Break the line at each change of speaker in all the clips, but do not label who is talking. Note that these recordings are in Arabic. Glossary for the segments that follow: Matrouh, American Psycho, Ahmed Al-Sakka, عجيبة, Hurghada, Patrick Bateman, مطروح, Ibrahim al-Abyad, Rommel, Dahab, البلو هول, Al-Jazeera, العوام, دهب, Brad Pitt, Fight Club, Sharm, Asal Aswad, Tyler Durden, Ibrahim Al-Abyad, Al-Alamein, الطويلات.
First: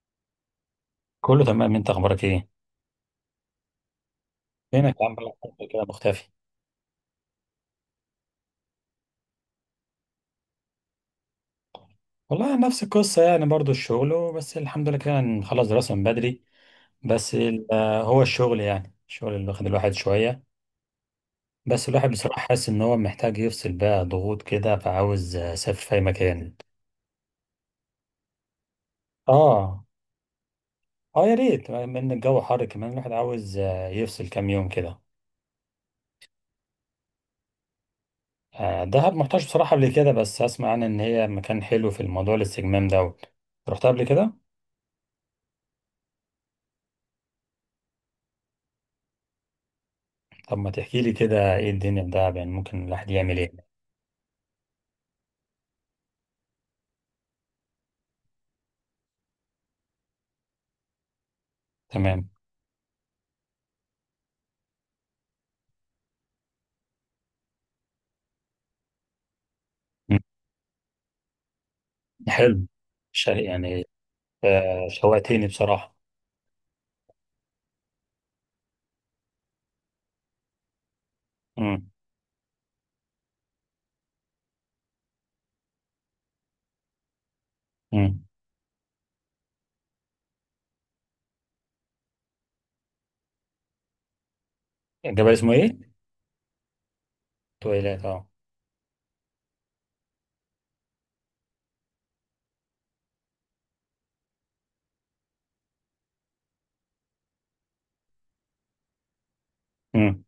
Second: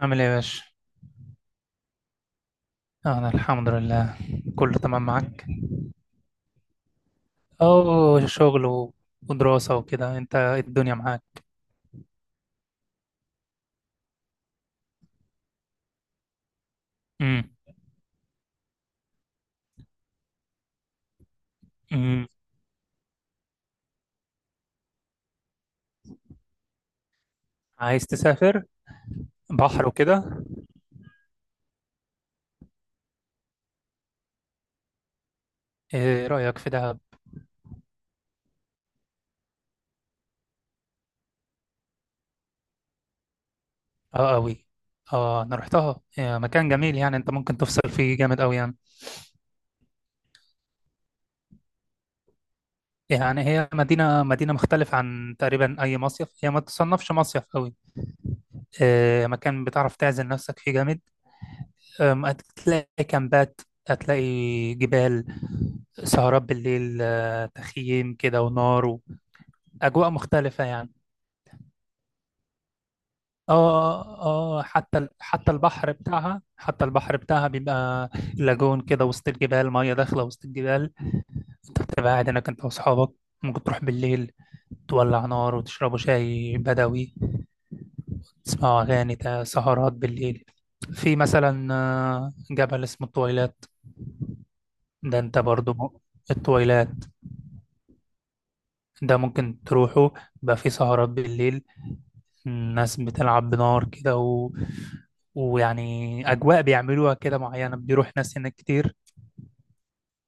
عامل ايه يا باشا؟
كله تمام، انت اخبارك ايه؟
أنا الحمد لله. كله
فينك يا
تمام
عم؟ بقالك
معاك؟
فترة كده مختفي.
أو شغل و- ودراسة وكده، أنت إيه الدنيا معاك؟
والله نفس القصه، يعني برضو الشغل، بس الحمد لله كده نخلص دراسه من بدري. بس
امم.
هو الشغل، يعني الشغل اللي واخد الواحد شويه. بس الواحد
امم.
بصراحه حاسس ان هو محتاج يفصل بقى ضغوط كده، فعاوز اسافر في اي مكان.
عايز تسافر
اه،
بحر وكده؟
اه، يا ريت، من الجو حر كمان. الواحد عاوز يفصل كام يوم كده.
إيه رأيك في دهب؟
دهب محتاج بصراحه قبل كده، بس اسمع عنها ان هي مكان حلو في الموضوع الاستجمام دوت. رحت قبل كده؟
أه، أوي. أه، أنا رحتها، إيه مكان جميل يعني، أنت ممكن تفصل فيه جامد أوي يعني.
طب ما تحكي لي كده ايه الدنيا ده، يعني ممكن الواحد يعمل
يعني هي
ايه.
مدينة مدينة مختلفة عن تقريبا أي مصيف، هي ما تصنفش مصيف أوي. إيه مكان بتعرف تعزل نفسك فيه جامد.
تمام.
هتلاقي كامبات، هتلاقي جبال، سهرات بالليل، تخييم كده ونار، وأجواء
مم.
مختلفة يعني.
حلو. شا يعني.
اه اه،
شوقتني
حتى البحر
بصراحة.
بتاعها حتى البحر بتاعها بيبقى لاجون كده وسط الجبال، مية داخلة وسط الجبال.
مم.
تبقى قاعد هناك انت واصحابك، ممكن تروح بالليل تولع نار وتشربوا شاي بدوي،
مم.
تسمعوا أغاني، سهرات بالليل. في مثلا جبل اسمه الطويلات. ده
الجبل
انت
اسمه
برضو
ايه؟
الطويلات
تويلات، اه.
ده ممكن تروحوا، بقى في سهرات بالليل، الناس بتلعب بنار كده ويعني أجواء بيعملوها كده معينة، بيروح ناس هناك كتير.
مم.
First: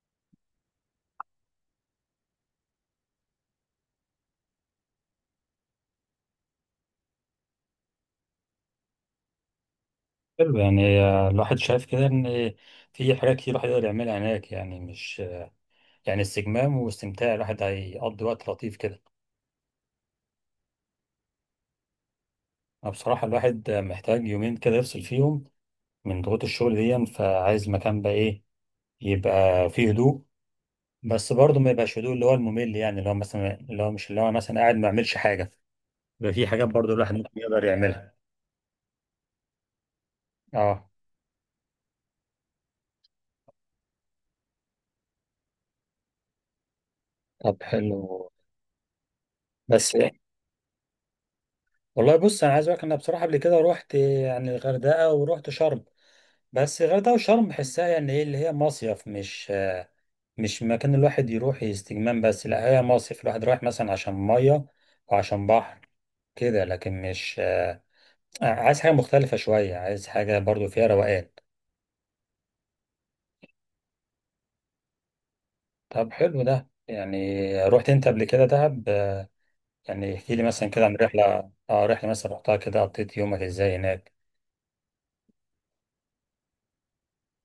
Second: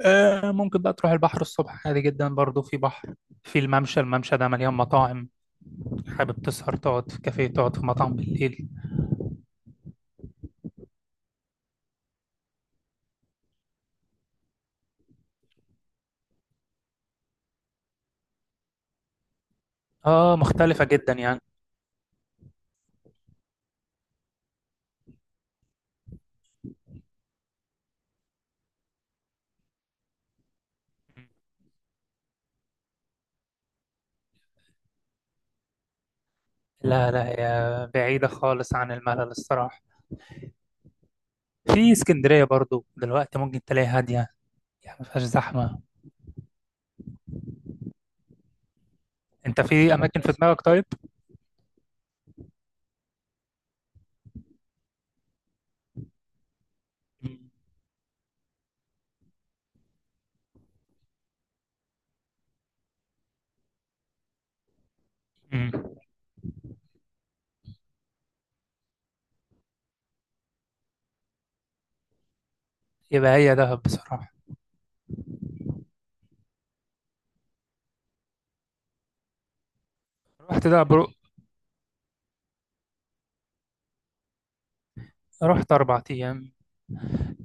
آه، ممكن بقى تروح البحر الصبح عادي جدا، برضو في بحر، في الممشى، الممشى ده مليان مطاعم، حابب تسهر تقعد في كافيه، تقعد في مطعم بالليل.
حلو يعني. الواحد شايف كده ان في حاجات كتير الواحد يقدر يعملها هناك، يعني مش، يعني استجمام واستمتاع، الواحد هيقضي وقت لطيف كده.
اه، مختلفة جدا يعني.
أنا بصراحة الواحد محتاج يومين كده يفصل فيهم من ضغوط الشغل دي، فعايز مكان بقى ايه، يبقى فيه هدوء. بس برضه ما يبقاش هدوء اللي هو الممل، يعني اللي هو مثلا اللي هو مش اللي هو مثلا قاعد ما يعملش حاجه، بيبقى في حاجات برضه
لا
الواحد
لا،
ممكن يقدر
هي
يعملها.
بعيدة خالص عن الملل الصراحة.
اه.
في اسكندرية برضو دلوقتي ممكن تلاقي هادية، يعني ما فيهاش زحمة.
طب حلو.
انت
بس
في أماكن في دماغك طيب؟
والله، بص انا عايز اقول لك، انا بصراحه قبل كده رحت يعني الغردقه ورحت شرم. بس الغردقه وشرم بحسها يعني ايه، اللي هي مصيف، مش مش مكان الواحد يروح استجمام بس. لا، هي مصيف الواحد رايح مثلا عشان ميه وعشان
مم.
بحر كده، لكن مش آه، عايز حاجه مختلفه شويه، عايز حاجه برضه فيها روقان.
يبقى هي دهب بصراحة.
طب حلو ده يعني. رحت انت قبل كده دهب؟ يعني احكي لي
رحت
مثلا كده
دهب
عن رحله مثلا رحتها كده، قضيت يومك ازاي هناك.
رحت أربع أيام.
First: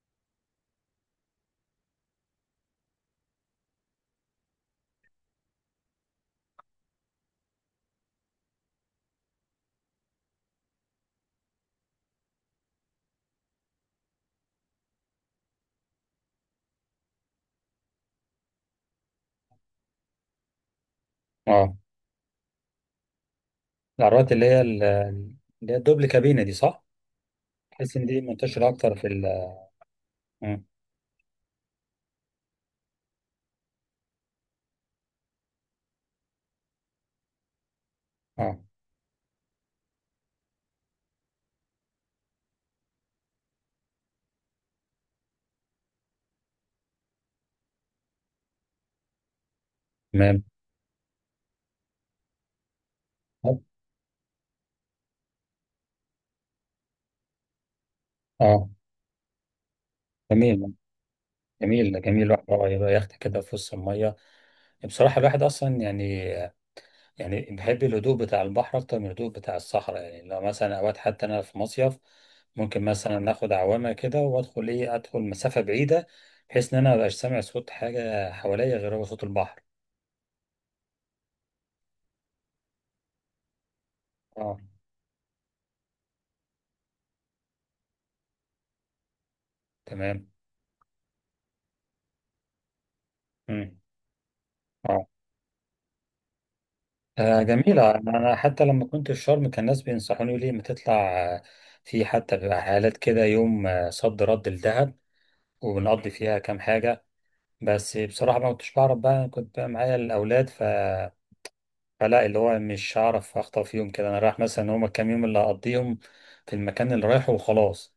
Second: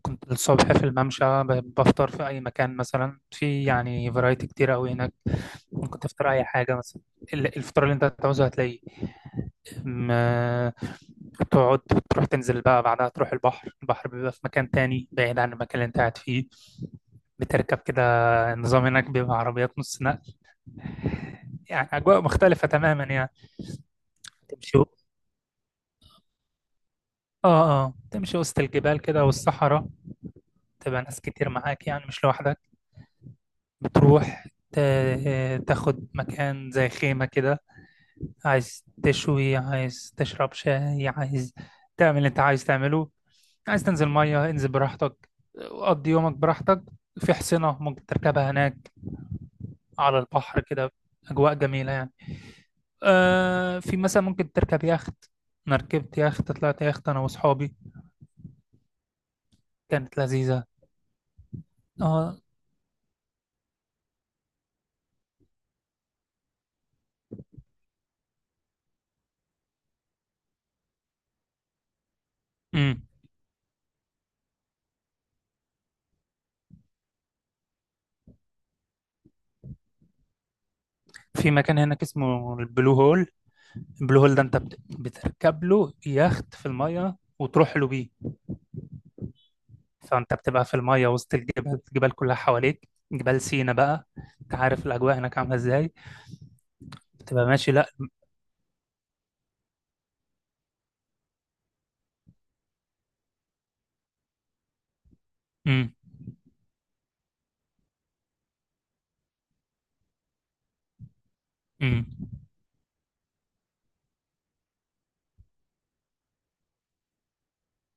كنت الصبح في الممشى، بفطر في أي مكان مثلا، في يعني فرايتي كتير أوي هناك، ممكن تفطر أي حاجة مثلا. الفطار اللي أنت هتعوزه هتلاقيه. ما- تقعد، تروح تنزل بقى بعدها، تروح البحر. البحر بيبقى في مكان تاني بعيد عن المكان اللي أنت قاعد فيه. بتركب كده، النظام هناك بيبقى عربيات نص نقل،
اه.
يعني أجواء مختلفة تماما يعني.
العربيات اللي هي
تمشي،
اللي هي الدبل كابينه دي، صح؟
اه اه،
تحس ان دي
تمشي وسط
منتشره اكتر
الجبال
في
كده
ال
والصحراء.
مم.
تبقى ناس كتير معاك يعني، مش لوحدك. بتروح تاخد مكان زي خيمة كده،
اه،
عايز تشوي، عايز تشرب شاي، عايز تعمل اللي انت عايز تعمله، عايز تنزل مية، انزل براحتك، قضي يومك براحتك. في حصينة ممكن تركبها هناك على
تمام.
البحر كده، أجواء جميلة يعني. آه، في مثلا ممكن تركب يخت. أنا ركبت يخت، طلعت يخت أنا وأصحابي،
اه.
كانت لذيذة.
جميل. جميل، جميل.
اه.
الواحد يبقى يخت كده في وسط الميه. بصراحه الواحد اصلا يعني، يعني بحب الهدوء بتاع البحر أكتر من الهدوء بتاع الصحراء. يعني لو مثلا أوقات، حتى أنا في مصيف ممكن
امم.
مثلا ناخد عوامة كده وأدخل إيه أدخل مسافة بعيدة، بحيث إن أنا مبقاش سامع صوت حاجة حواليا غير هو صوت البحر.
في مكان هناك اسمه البلو هول، البلو هول ده انت
اه،
بتركب له يخت في الميه وتروح له بيه.
تمام.
فانت بتبقى في الميه وسط الجبال، الجبال كلها حواليك، جبال
مم.
سينا بقى. انت عارف
اه.
الاجواء هناك عامله ازاي، بتبقى ماشي
جميلة.
لا.
أنا حتى لما كنت في شرم كان الناس بينصحوني يقولوا لي ما تطلع. آه، في حتى بيبقى حالات كده، يوم صد رد لدهب،
امم.
وبنقضي فيها كام حاجة. بس بصراحة ما كنتش بعرف بقى، أنا كنت بقى معايا الأولاد ف،
امم.
فلا، اللي هو مش هعرف اخطف فيهم كده. انا رايح مثلا، هما كام يوم اللي هقضيهم في المكان اللي رايحه وخلاص.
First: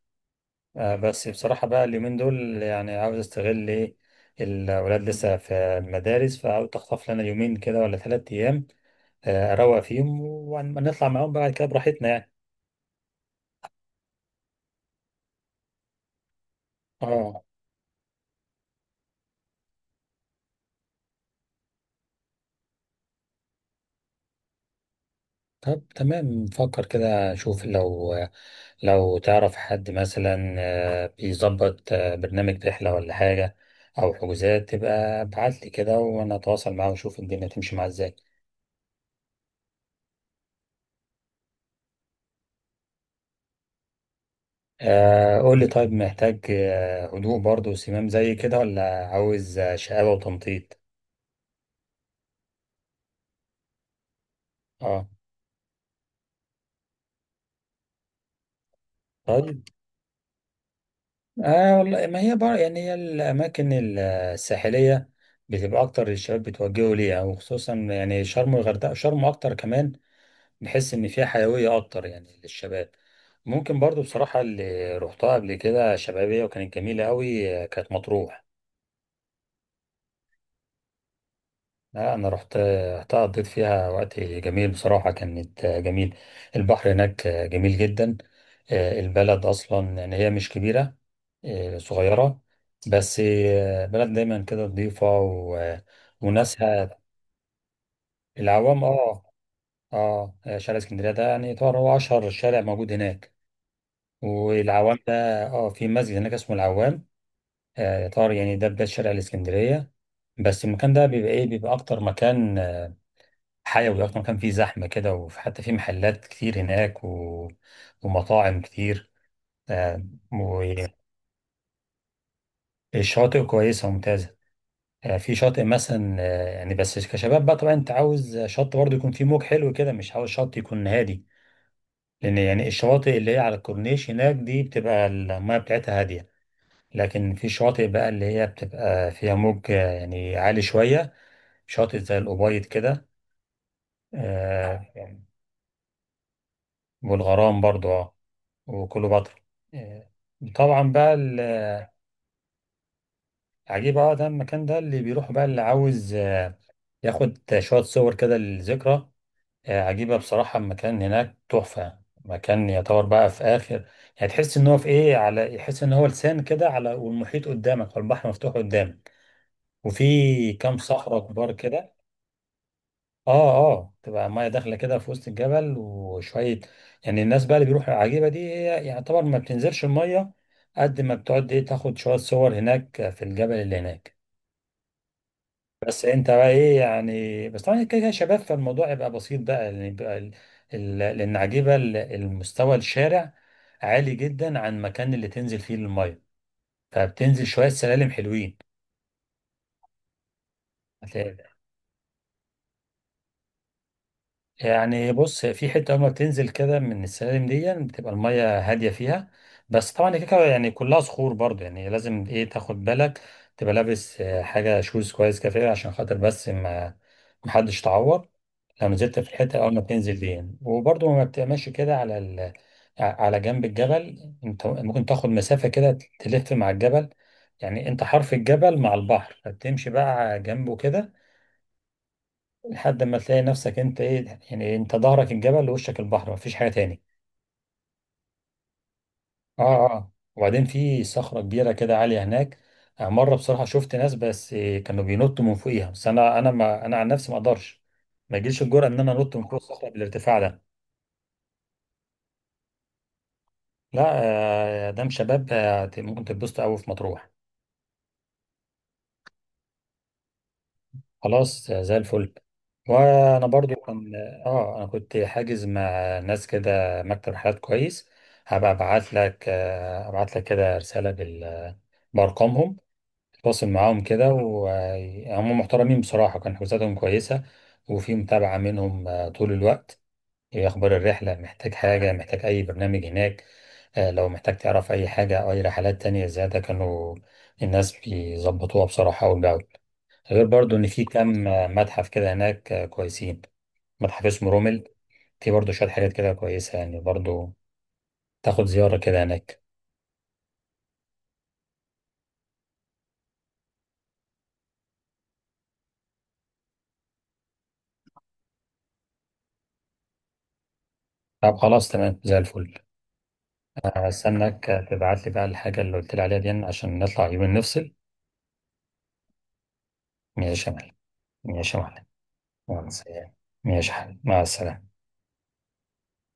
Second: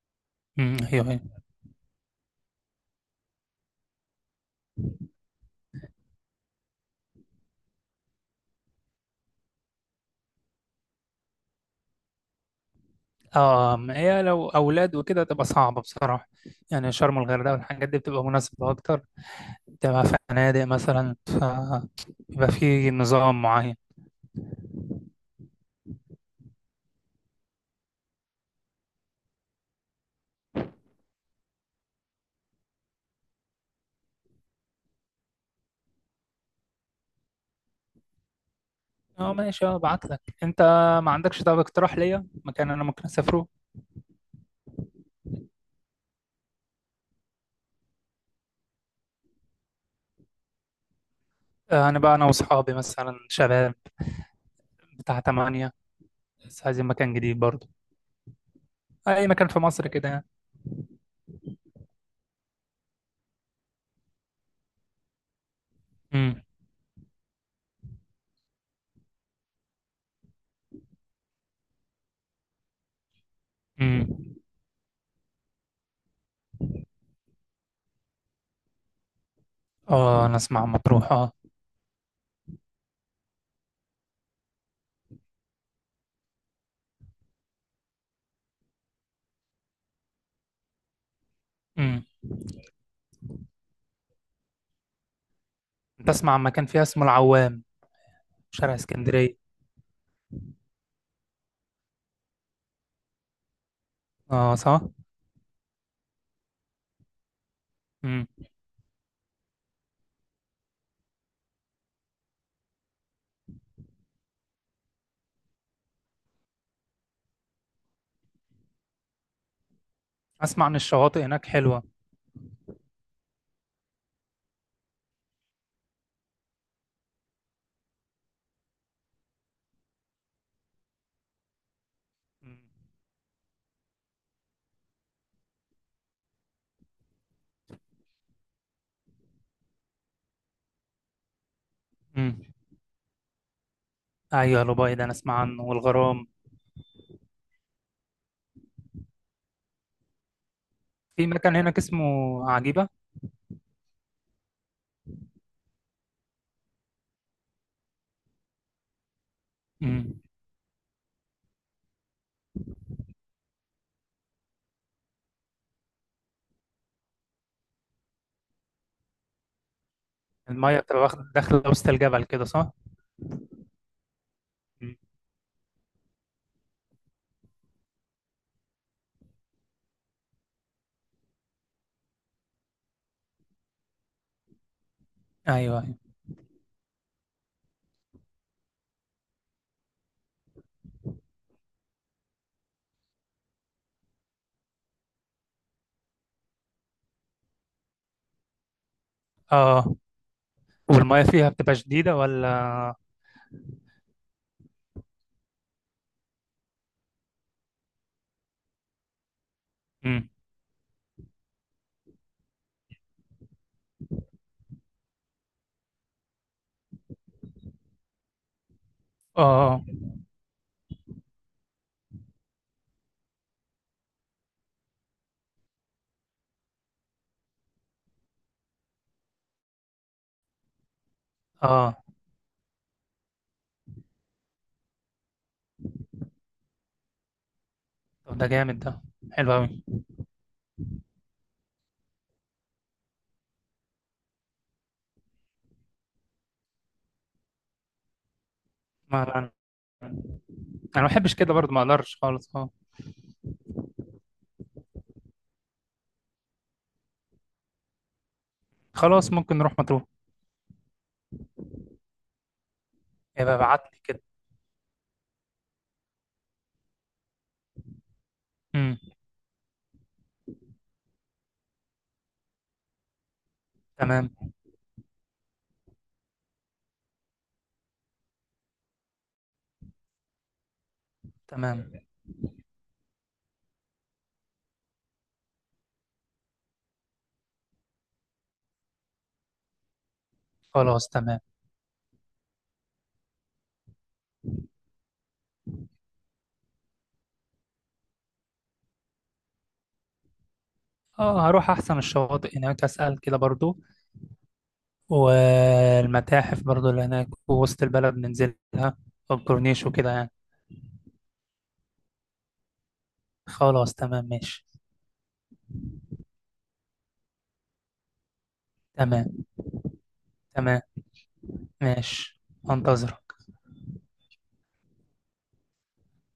امم، ايوه
بس
ايوه.
بصراحة بقى اليومين دول يعني عاوز استغل ايه، الأولاد لسه في المدارس، فعاوز أخطف لنا يومين كده ولا 3 أيام، أروق فيهم ونطلع معاهم بعد كده براحتنا يعني.
اه، ما هي لو اولاد وكده تبقى صعبه بصراحه، يعني شرم
اه.
الغردقه والحاجات دي بتبقى مناسبه اكتر، بتبقى فنادق مثلا، فبيبقى في نظام معين.
طب تمام، نفكر كده، نشوف لو، لو تعرف حد مثلا بيظبط برنامج رحلة ولا حاجة أو حجوزات، تبقى ابعتلي كده، وأنا أتواصل معاه وأشوف الدنيا تمشي معاه إزاي.
اه ماشي، اه ابعت لك انت. ما عندكش طب اقتراح ليا مكان انا ممكن اسافره؟
قولي طيب، محتاج هدوء برضه وسمام زي كده، ولا عاوز شقاوة وتنطيط؟
انا بقى انا واصحابي مثلا شباب،
اه.
بتاع تمانية، بس عايزين مكان جديد برضه، اي مكان في
طيب،
مصر كده يعني.
اه، والله ما هي بقى يعني، هي الأماكن الساحلية بتبقى أكتر الشباب
امم.
بيتوجهوا ليها، وخصوصا يعني شرم والغردقة، شرم أكتر كمان. نحس ان فيها حيويه اكتر يعني للشباب. ممكن برضو
امم.
بصراحه اللي رحتها قبل كده شبابيه وكانت جميله قوي كانت مطروح.
اه، انا اسمع عن مطروح اه.
لا انا رحت، رحتها قضيت فيها وقت جميل بصراحه، كانت جميل. البحر هناك جميل جدا. البلد اصلا يعني هي مش كبيره،
امم.
صغيره. بس بلد دايما كده نظيفه
بسمع عن مكان فيها
وناسها.
اسمه العوام، شارع
العوام، اه.
اسكندرية.
اه، شارع اسكندريه ده يعني طبعا هو اشهر شارع موجود هناك.
اه صح.
والعوام ده، اه، في مسجد هناك اسمه العوام.
امم.
يعتبر يعني ده بداية شارع الإسكندرية. بس المكان ده بيبقى ايه، بيبقى أكتر مكان حيوي، أكتر مكان فيه زحمة كده، وحتى فيه محلات كتير هناك و... ومطاعم كتير. آه،
اسمع عن الشواطئ هناك حلوة.
والشواطئ كويسة وممتازة. في شاطئ مثلا، يعني بس كشباب بقى طبعا أنت عاوز شط برضه يكون فيه موج حلو كده، مش عاوز شط يكون هادي، لأن
امم.
يعني الشواطئ اللي هي على الكورنيش هناك دي بتبقى المياه بتاعتها هادية. لكن في شواطئ بقى اللي هي بتبقى فيها موج يعني عالي شوية، شاطئ زي
أمم.
الأبيض كده،
ايوه، الأبيض انا
يعني.
اسمع عنه والغرام.
والغرام برضو، اه. وكليوباترا. آه، طبعا بقى.
في مكان هناك اسمه عجيبة.
العجيب، اه، ده المكان ده اللي بيروح بقى، اللي عاوز ياخد شوية صور كده للذكرى. عجيبة
امم.
بصراحة المكان هناك تحفة. مكان يعتبر بقى في آخر، يعني تحس إن هو في إيه، على، يحس إن هو لسان كده على، والمحيط قدامك والبحر مفتوح قدامك، وفي كام
المية بتبقى
صخرة كبار
داخلة وسط
كده.
الجبل كده صح؟
اه، اه، تبقى الميه داخله
امم.
كده في وسط الجبل وشويه. يعني الناس بقى اللي بيروحوا العجيبه دي هي يعتبر ما بتنزلش الميه، قد ما بتقعد ايه، تاخد شويه صور هناك في الجبل اللي هناك.
ايوه. أيوة.
بس انت بقى ايه يعني، بس طبعا كده كده شباب، فالموضوع يبقى بسيط بقى، يعني يبقى ال... لان عجيبه المستوى الشارع عالي جدا عن المكان اللي تنزل فيه الميه، فبتنزل شويه سلالم حلوين.
اه، والمية فيها بتبقى شديدة ولا؟
يعني بص، هي في حته اول ما بتنزل كده من السلالم دي، يعني بتبقى الميه هاديه فيها. بس طبعا هي
مم.
كده يعني كلها صخور برضه، يعني لازم ايه، تاخد بالك تبقى لابس حاجه شوز كويس كده فيها عشان خاطر بس ما، محدش تعور لو نزلت في الحته اول ما
اه
بتنزل دي يعني. وبرضه ما بتبقاش كده على ال... على جنب الجبل. انت ممكن تاخد مسافه كده تلف مع الجبل، يعني انت حرف الجبل مع البحر، فتمشي بقى جنبه كده
اه. آه.
لحد ما تلاقي نفسك انت ايه يعني، انت ظهرك الجبل ووشك البحر، مفيش حاجة تاني.
طب ده جامد ده، حلو قوي.
اه. اه، وبعدين في صخرة كبيرة كده عالية هناك. مرة بصراحة شفت ناس بس كانوا بينطوا من فوقيها. بس انا ما انا عن نفسي ما اقدرش، ما يجيش الجرأة ان انا
ما
انط
لا،
من
انا،
فوق الصخرة بالارتفاع ده.
انا ما بحبش كده برضه، ما اقدرش خالص اه.
لا، ده مش شباب. ممكن تتبسطوا قوي في مطروح.
خلاص ممكن نروح مطروح.
خلاص زي الفل. وانا
يبقى
برضو
ابعت لي
كان،
كده.
اه، انا كنت حاجز مع ناس كده مكتب حالات كويس. هبقى
امم.
ابعت لك ابعت لك كده رسالة بال، بارقامهم. اتواصل معاهم كده،
تمام.
وهم محترمين بصراحة، كان حجوزاتهم كويسة، وفي متابعة منهم طول الوقت. ايه اخبار الرحلة، محتاج
تمام.
حاجة، محتاج اي برنامج هناك. لو محتاج تعرف اي حاجة او اي رحلات تانية زيادة، كانوا الناس بيظبطوها بصراحة وبيعملوها، غير برضو ان في
خلاص تمام.
كام متحف كده هناك كويسين، متحف اسمه رومل. في برضو شوية حاجات كده كويسة يعني برضو، تاخد زيارة كده هناك.
اه هروح احسن الشواطئ هناك، اسال كده برضه، والمتاحف برضه اللي هناك، ووسط البلد ننزلها، والكورنيش وكده يعني.
طب خلاص، تمام، زي الفل.
خلاص تمام ماشي.
هستناك تبعت لي بقى الحاجة اللي قلت لي عليها دي، عشان نطلع يومين نفصل.
تمام.
ماشي يا
تمام
معلم. ماشي يا معلم.
ماشي.
يلا،
انتظر.
سلام. ماشي يا حبيبي، مع السلامة.